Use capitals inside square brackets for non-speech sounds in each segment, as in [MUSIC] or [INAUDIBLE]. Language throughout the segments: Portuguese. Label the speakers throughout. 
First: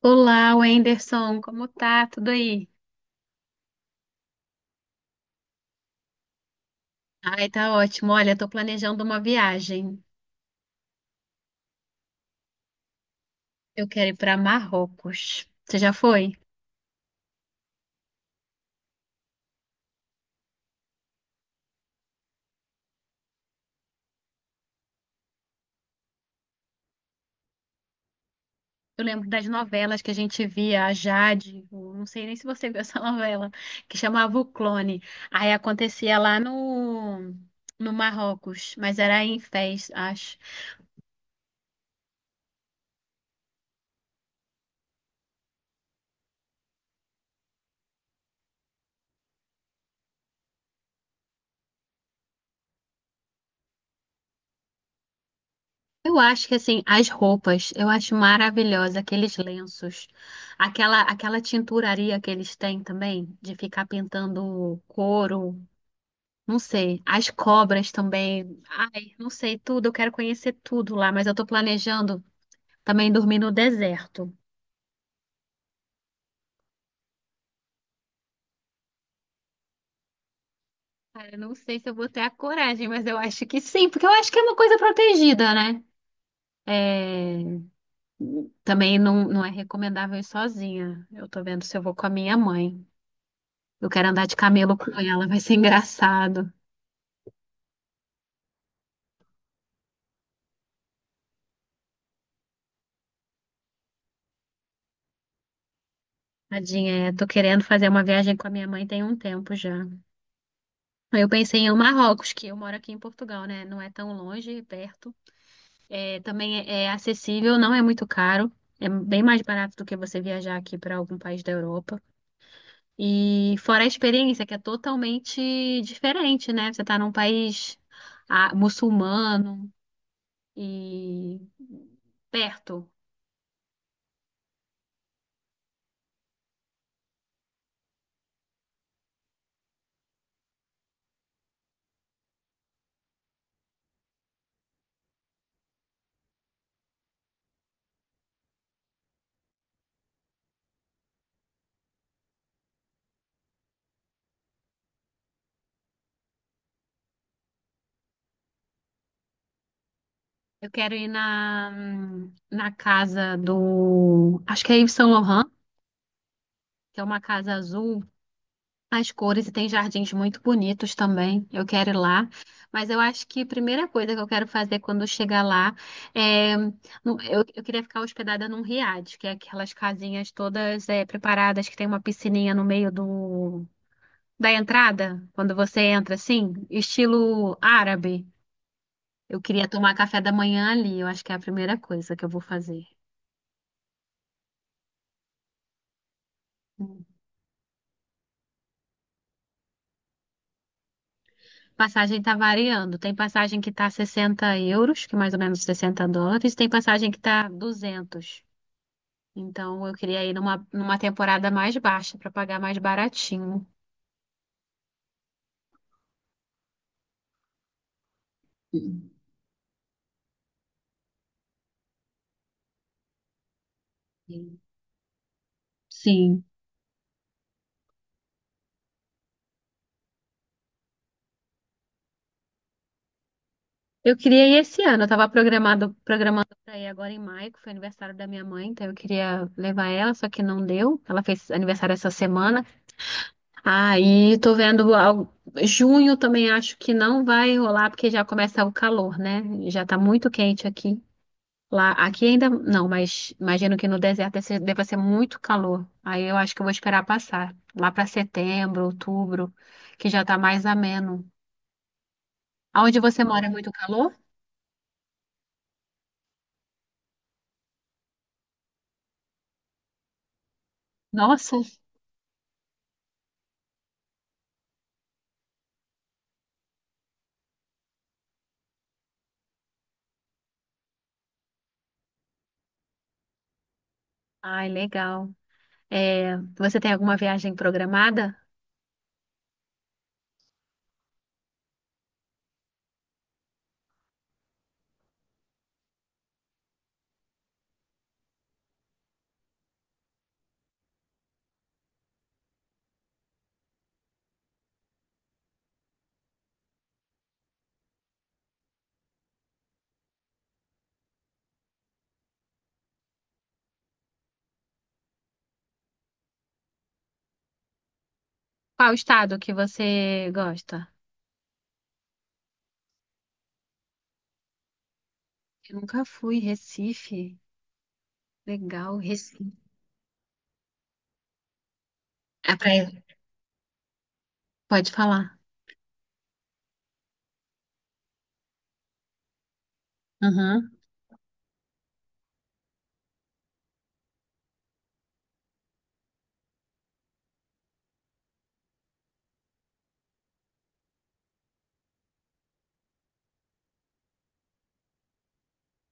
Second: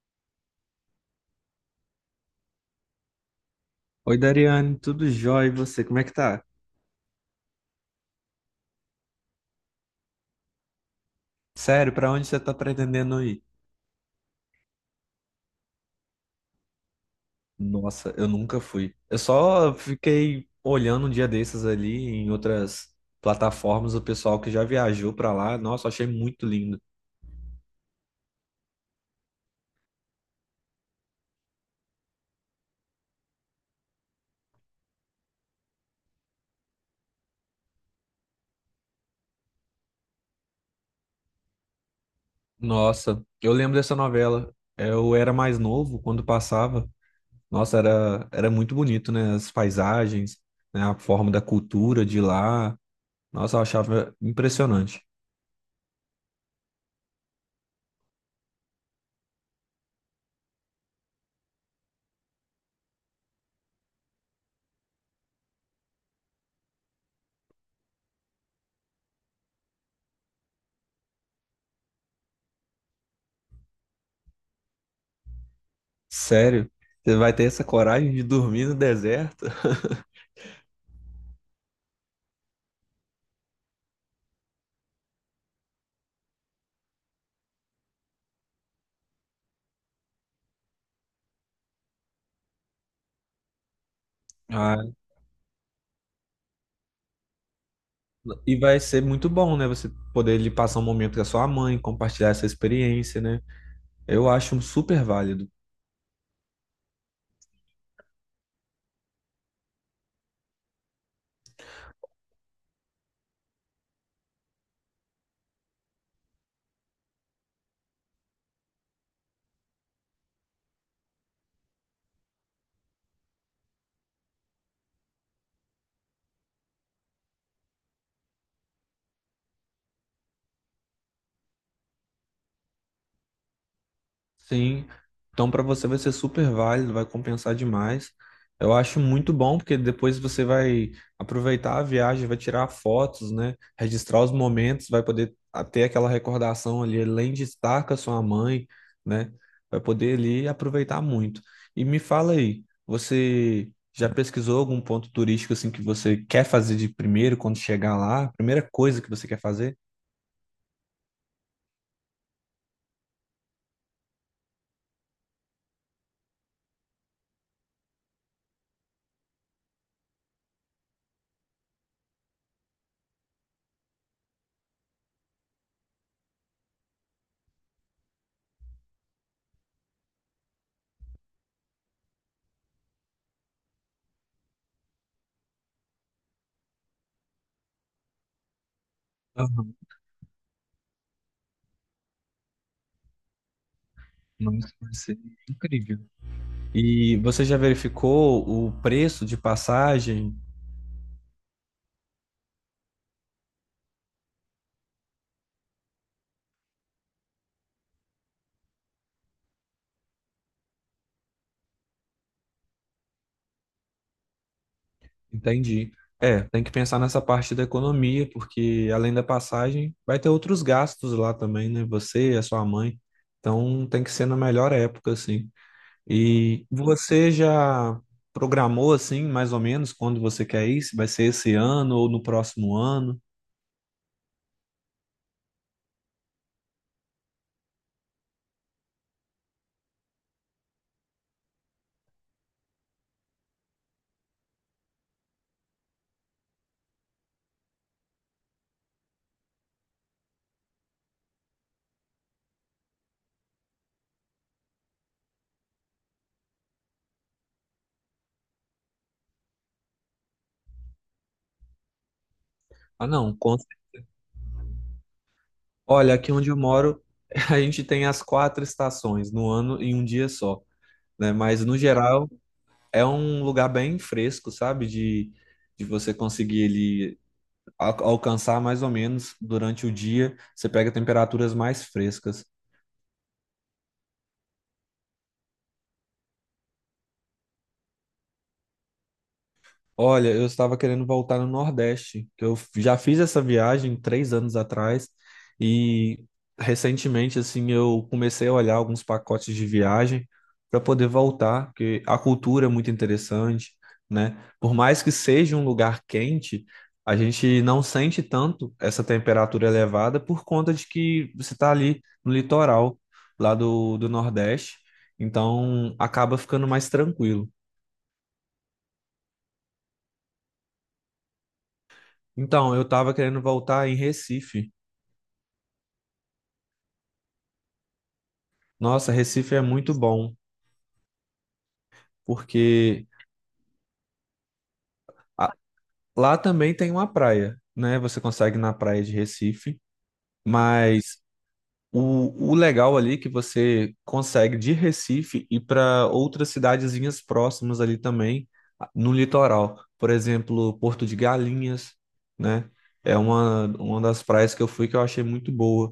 Speaker 1: Olá, Wenderson, como tá? Tudo aí?
Speaker 2: Oi, Dariane, tudo jóia? E você, como é que tá?
Speaker 1: Ai, tá ótimo. Olha, tô planejando uma viagem.
Speaker 2: Sério, pra onde você tá pretendendo ir?
Speaker 1: Eu quero ir para Marrocos. Você já foi?
Speaker 2: Nossa, eu nunca fui. Eu só fiquei olhando um dia desses ali em outras plataformas, o pessoal que já viajou pra lá. Nossa, achei muito lindo.
Speaker 1: Eu lembro das novelas que a gente via, a Jade, eu não sei nem se você viu essa [LAUGHS] novela, que chamava O Clone. Aí acontecia lá no, no Marrocos, mas era em Fez, acho.
Speaker 2: Nossa, eu lembro dessa novela. Eu era mais novo quando passava. Nossa, era muito bonito, né? As paisagens, né? A forma da cultura de lá. Nossa, eu achava impressionante.
Speaker 1: Eu acho que assim, as roupas, eu acho maravilhosa aqueles lenços, aquela tinturaria que eles têm também, de ficar pintando couro, não sei, as cobras também. Ai, não sei tudo, eu quero conhecer tudo lá, mas eu tô planejando também dormir no deserto.
Speaker 2: Sério, você vai ter essa coragem de dormir no deserto?
Speaker 1: Cara, eu não sei se eu vou ter a coragem, mas eu acho que sim, porque eu acho que é uma coisa protegida, né? É, também não é recomendável ir sozinha. Eu tô vendo se eu vou com a minha mãe. Eu quero andar de camelo
Speaker 2: Ah,
Speaker 1: com ela, vai ser engraçado.
Speaker 2: e vai ser muito bom, né? Você poder lhe passar um momento com a sua mãe, compartilhar essa experiência, né? Eu acho super válido.
Speaker 1: Tadinha, é, tô querendo fazer uma viagem com a minha mãe tem um tempo já. Eu pensei em Marrocos, que eu moro aqui em Portugal, né? Não é tão longe, é perto. É, também é, é acessível, não é muito caro. É bem mais barato do que você viajar aqui para algum país da Europa. E fora a experiência, que é totalmente diferente, né? Você tá num país, ah, muçulmano e perto.
Speaker 2: Sim, então para você vai ser super válido, vai compensar demais. Eu acho muito bom, porque depois você vai aproveitar a viagem, vai tirar fotos, né? Registrar os momentos, vai poder ter aquela recordação ali, além de estar com a sua mãe, né? Vai poder ali aproveitar muito. E me fala aí, você já pesquisou algum ponto turístico assim que você quer fazer de primeiro quando chegar lá? Primeira coisa que você quer fazer?
Speaker 1: Eu quero ir na casa do. Acho que é Yves Saint Laurent, que é uma casa azul, as cores e tem jardins muito bonitos também. Eu quero ir lá. Mas eu acho que a primeira coisa que eu quero fazer quando eu chegar lá é. Eu queria ficar hospedada num riad, que é aquelas casinhas todas é, preparadas que tem uma piscininha no meio da entrada, quando você entra assim, estilo árabe. Eu queria
Speaker 2: Aham.
Speaker 1: tomar café da manhã ali. Eu acho que é a primeira coisa que eu vou fazer.
Speaker 2: Nossa, vai ser incrível. E você já verificou o preço de passagem?
Speaker 1: Passagem tá variando. Tem passagem que tá 60 euros, que é mais ou menos 60 dólares, tem passagem que tá 200. Então eu queria ir numa temporada mais baixa para pagar mais baratinho.
Speaker 2: Entendi. É, tem que pensar nessa parte da economia, porque
Speaker 1: Hum.
Speaker 2: além da passagem, vai ter outros gastos lá também, né? Você, e a sua mãe. Então tem que ser na
Speaker 1: Sim.
Speaker 2: melhor época, assim.
Speaker 1: Sim.
Speaker 2: E você já programou, assim, mais ou menos, quando você quer ir? Se vai ser esse ano ou no próximo ano?
Speaker 1: Eu queria ir esse ano. Eu tava programando para ir agora em maio, que foi aniversário da minha mãe, então eu queria levar ela, só que não deu. Ela fez aniversário essa semana. Aí tô vendo algo- Junho também acho que não vai rolar, porque já começa o calor, né? Já tá muito quente aqui. Lá, aqui ainda não, mas imagino que no deserto deva ser muito calor. Aí eu acho que eu vou esperar passar. Lá para setembro, outubro, que já tá mais ameno. Aonde
Speaker 2: Ah,
Speaker 1: você
Speaker 2: não.
Speaker 1: mora é muito calor?
Speaker 2: Olha, aqui onde eu moro, [LAUGHS] a gente tem as quatro estações no ano em um dia só, né?
Speaker 1: Nossa!
Speaker 2: Mas no geral, é um lugar bem fresco, sabe? De você conseguir ele alcançar mais ou menos durante o dia, você pega temperaturas mais frescas.
Speaker 1: Ai, legal. É, você tem alguma viagem programada?
Speaker 2: Olha, eu estava querendo voltar no Nordeste, que eu já fiz essa viagem 3 anos atrás e recentemente, assim, eu comecei a olhar alguns pacotes de viagem para poder voltar, porque a cultura é muito interessante, né? Por mais que seja um lugar quente, a gente não sente tanto essa temperatura elevada por conta de que você está ali no litoral lá do Nordeste, então acaba ficando mais tranquilo.
Speaker 1: Qual estado que você gosta?
Speaker 2: Então, eu tava querendo voltar em Recife.
Speaker 1: Eu nunca fui, Recife. Legal,
Speaker 2: Nossa,
Speaker 1: Recife.
Speaker 2: Recife é muito bom,
Speaker 1: É praia.
Speaker 2: porque
Speaker 1: Pode falar.
Speaker 2: a- lá também tem uma praia, né? Você consegue ir na praia de Recife,
Speaker 1: Uhum.
Speaker 2: mas o legal ali é que você consegue de Recife ir para outras cidadezinhas próximas ali também, no litoral. Por exemplo, Porto de Galinhas, né? É uma das praias que eu fui que eu achei muito boa.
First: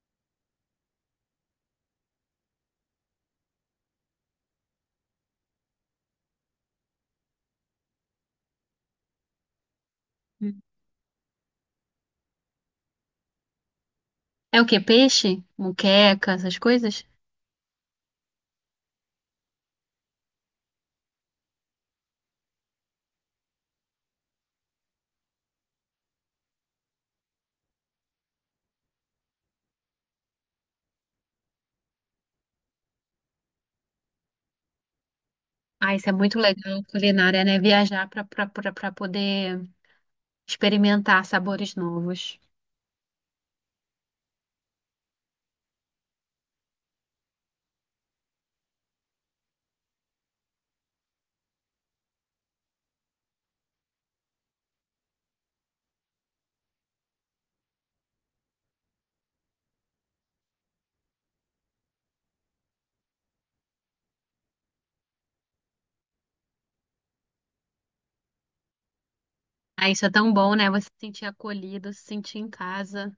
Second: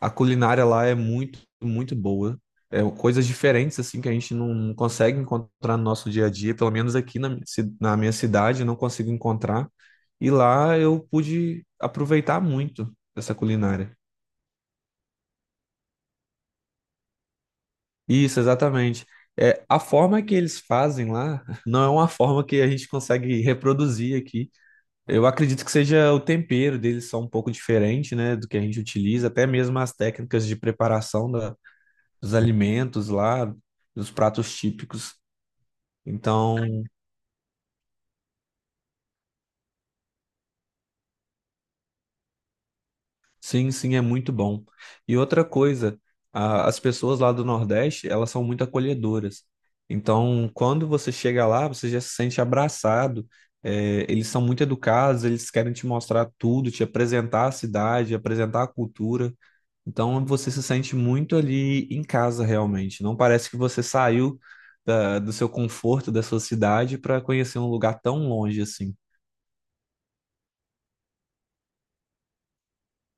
Speaker 2: A culinária lá é muito, muito boa. É coisas diferentes assim que a gente não consegue encontrar no nosso dia a dia, pelo menos aqui na, na minha cidade eu não consigo encontrar. E lá eu pude aproveitar muito essa culinária.
Speaker 1: É o quê? Peixe? Muqueca, essas coisas?
Speaker 2: Isso, exatamente. É, a forma que eles fazem lá [LAUGHS] não é uma forma que a gente consegue reproduzir aqui. Eu acredito que seja o tempero deles são um pouco diferente, né, do que a gente utiliza, até mesmo as técnicas de preparação da, dos alimentos lá, dos pratos típicos.
Speaker 1: Ah, isso é muito
Speaker 2: Então,
Speaker 1: legal, culinária, né? Viajar para poder experimentar sabores novos.
Speaker 2: sim, sim, é muito bom. E outra coisa, as pessoas lá do Nordeste, elas são muito acolhedoras. Então, quando você chega lá, você já se sente abraçado. É, eles são muito educados, eles querem te mostrar tudo, te apresentar a cidade, apresentar a cultura. Então, você se sente muito ali em casa, realmente. Não parece que você saiu do seu conforto, da sua cidade, para conhecer um lugar tão longe assim.
Speaker 1: Ah, isso é tão bom, né? Você se sentir acolhido, se sentir em casa.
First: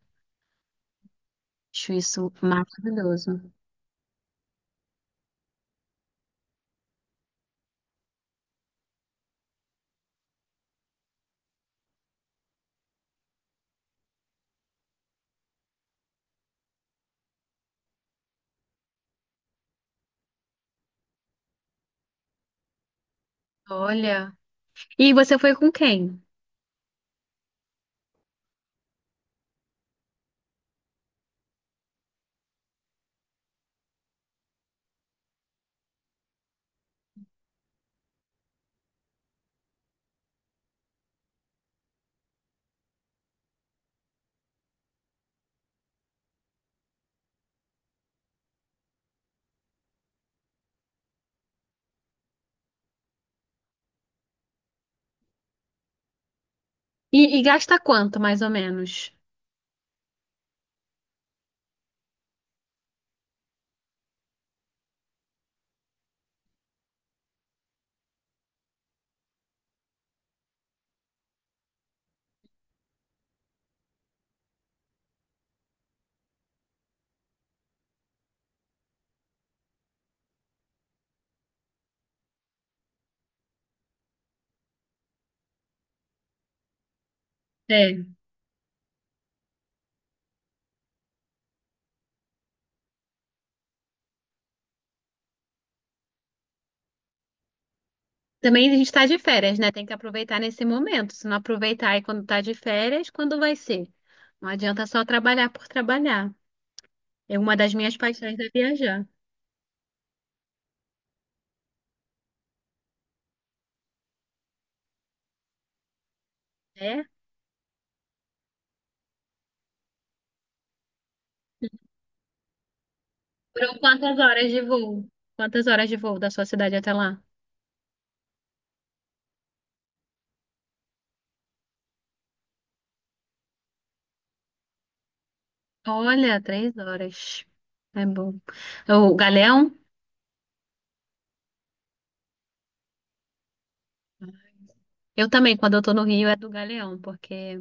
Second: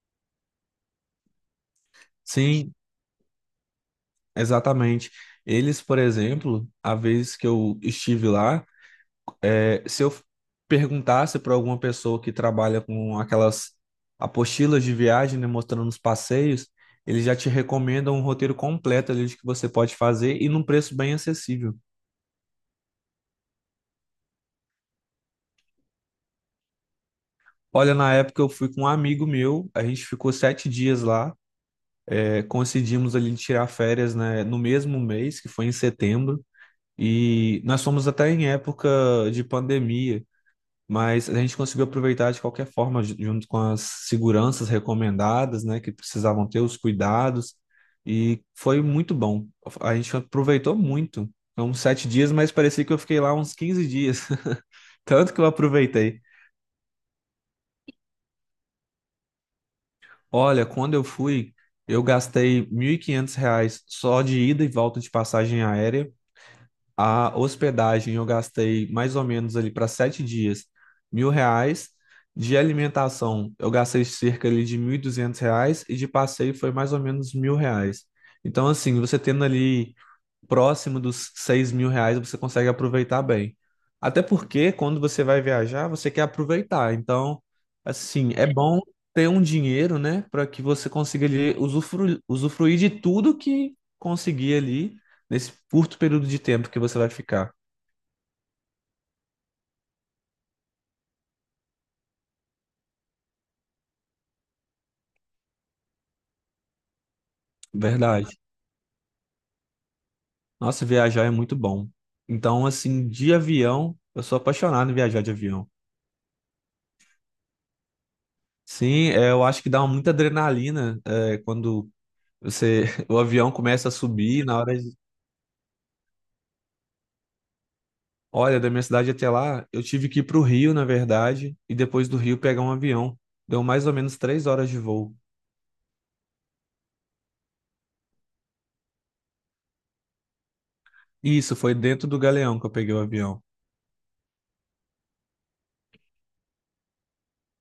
Speaker 1: Acho isso
Speaker 2: Sim,
Speaker 1: maravilhoso.
Speaker 2: exatamente. Eles, por exemplo, a vez que eu estive lá, é, se eu perguntasse para alguma pessoa que trabalha com aquelas apostilas de viagem, né, mostrando os passeios, eles já te recomendam um roteiro completo ali de que você pode fazer e num preço bem acessível.
Speaker 1: Olha. E você foi com quem?
Speaker 2: Olha, na época eu fui com um amigo meu, a gente ficou 7 dias lá, é, conseguimos ali tirar férias, né, no mesmo mês, que foi em setembro, e nós fomos até em época de pandemia. Mas a gente conseguiu aproveitar de qualquer forma, junto com as seguranças recomendadas, né, que precisavam ter os cuidados, e foi muito bom. A gente aproveitou muito. São sete dias, mas parecia que eu fiquei lá uns 15 dias, [LAUGHS] tanto que eu aproveitei.
Speaker 1: E gasta quanto, mais ou menos?
Speaker 2: Olha, quando eu fui, eu gastei R$ 1.500 só de ida e volta de passagem aérea. A hospedagem eu gastei mais ou menos ali para 7 dias, R$ 1.000. De alimentação eu gastei cerca ali de R$ 1.200 e de passeio foi mais ou menos R$ 1.000. Então, assim, você tendo ali próximo dos R$ 6.000 você consegue aproveitar bem. Até porque quando você vai viajar, você quer aproveitar. Então,
Speaker 1: É.
Speaker 2: assim, é bom ter um dinheiro, né, para que você consiga ali usufruir de tudo que conseguir ali nesse curto período de tempo que você vai ficar.
Speaker 1: Também a gente tá de férias, né? Tem que aproveitar nesse momento. Se não aproveitar aí quando tá de férias, quando vai ser? Não adianta só trabalhar por trabalhar. É uma das minhas
Speaker 2: Verdade.
Speaker 1: paixões é viajar.
Speaker 2: Nossa, viajar é muito bom. Então, assim, de avião, eu sou apaixonado em viajar de avião.
Speaker 1: É?
Speaker 2: Sim, é, eu acho que dá muita adrenalina, é, quando você, [LAUGHS] o avião
Speaker 1: Foram
Speaker 2: começa a
Speaker 1: quantas
Speaker 2: subir
Speaker 1: horas
Speaker 2: na
Speaker 1: de
Speaker 2: hora.
Speaker 1: voo? Quantas horas de voo da sua cidade até lá?
Speaker 2: Olha, da minha cidade até lá, eu tive que ir para o Rio, na verdade, e depois do Rio pegar um avião. Deu mais ou menos 3 horas de voo.
Speaker 1: Olha, 3 horas. É bom. O Galeão?
Speaker 2: E isso foi dentro do Galeão que eu peguei o avião.
Speaker 1: Eu também, quando eu tô no Rio, é do Galeão, porque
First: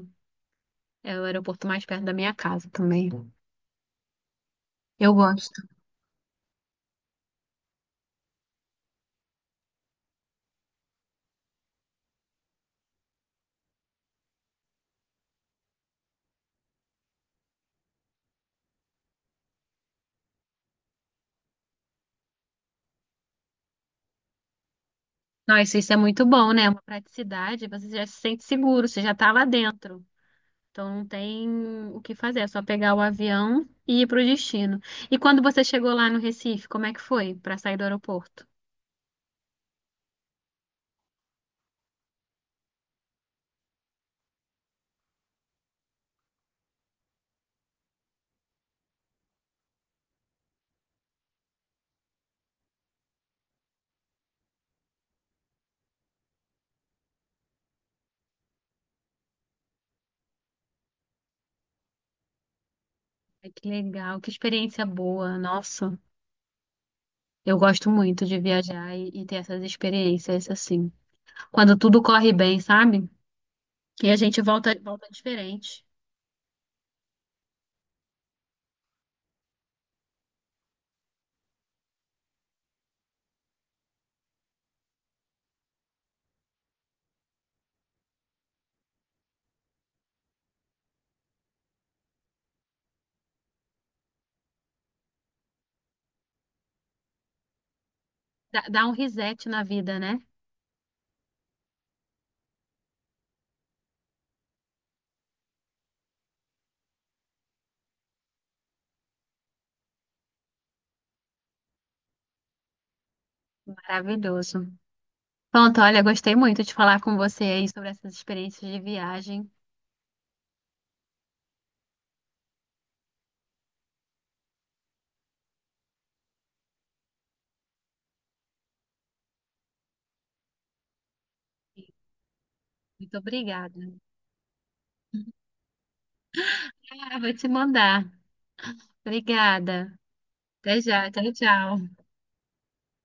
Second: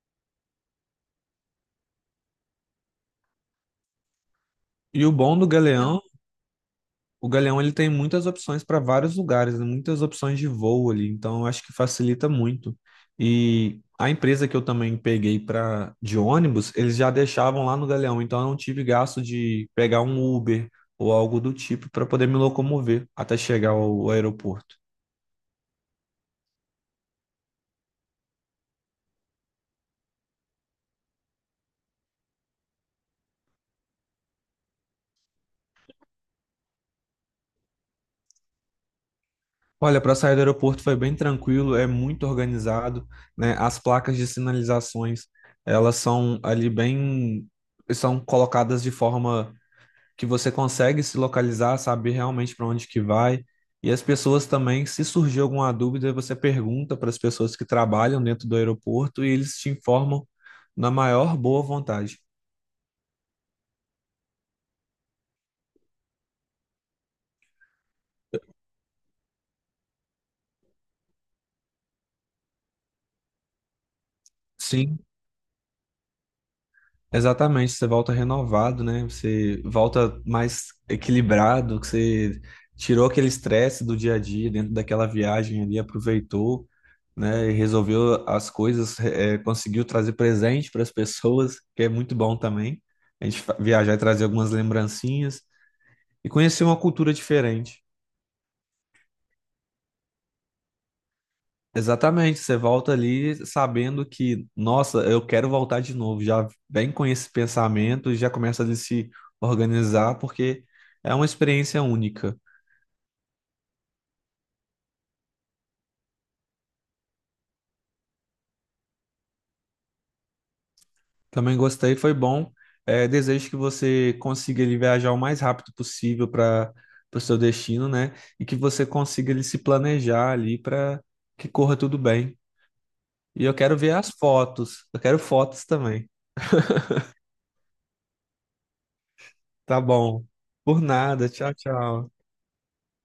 Speaker 1: é o aeroporto mais perto da minha casa também.
Speaker 2: E o
Speaker 1: Eu
Speaker 2: bom do
Speaker 1: gosto.
Speaker 2: Galeão, o Galeão ele tem muitas opções para vários lugares, né? Muitas opções de voo ali, então eu acho que facilita muito. E a empresa que eu também peguei para de ônibus, eles já deixavam lá no Galeão, então eu não tive gasto de pegar um Uber ou algo do tipo para poder me locomover até chegar ao aeroporto.
Speaker 1: Nossa, isso é muito bom, né? É uma praticidade, você já se sente seguro, você já tá lá dentro. Então não tem o que fazer, é só pegar o avião e ir pro destino. E quando você chegou lá no Recife, como é que foi para sair do aeroporto?
Speaker 2: Olha, para sair do aeroporto foi bem tranquilo, é muito organizado, né? As placas de sinalizações, elas são ali bem, são colocadas de forma que você consegue se localizar, saber realmente para onde que vai. E as pessoas também, se surgir alguma dúvida, você pergunta para as pessoas que trabalham dentro do aeroporto e eles te informam na maior boa vontade.
Speaker 1: Ai, que legal, que experiência boa, nossa. Eu gosto muito de viajar e ter essas experiências assim. Quando tudo corre bem, sabe? E a gente volta,
Speaker 2: Sim.
Speaker 1: volta diferente.
Speaker 2: Exatamente, você volta renovado, né? Você volta mais equilibrado, que você tirou aquele estresse do dia a dia dentro daquela viagem ali, aproveitou, né? E resolveu as coisas, conseguiu trazer presente para as pessoas, [LAUGHS] que é muito bom também. A gente viajar e trazer algumas lembrancinhas e conhecer uma cultura diferente.
Speaker 1: Dá um reset na vida, né?
Speaker 2: Exatamente, você volta ali sabendo que, nossa, eu quero voltar de novo. Já vem com esse pensamento e já começa a se organizar, porque é uma experiência única.
Speaker 1: Maravilhoso. Pronto, olha, gostei muito de falar com você aí sobre essas experiências de viagem.
Speaker 2: Também gostei, foi bom. É, desejo que você consiga ele viajar o mais rápido possível para o seu destino, né? E que você consiga ele se planejar ali para que corra tudo bem.
Speaker 1: Muito
Speaker 2: E eu
Speaker 1: obrigada.
Speaker 2: quero ver as fotos, eu quero fotos também.
Speaker 1: Ah, vou te mandar.
Speaker 2: Tá
Speaker 1: Obrigada.
Speaker 2: bom.
Speaker 1: Até
Speaker 2: Por
Speaker 1: já.
Speaker 2: nada,
Speaker 1: Tchau,
Speaker 2: tchau,
Speaker 1: tchau.
Speaker 2: tchau.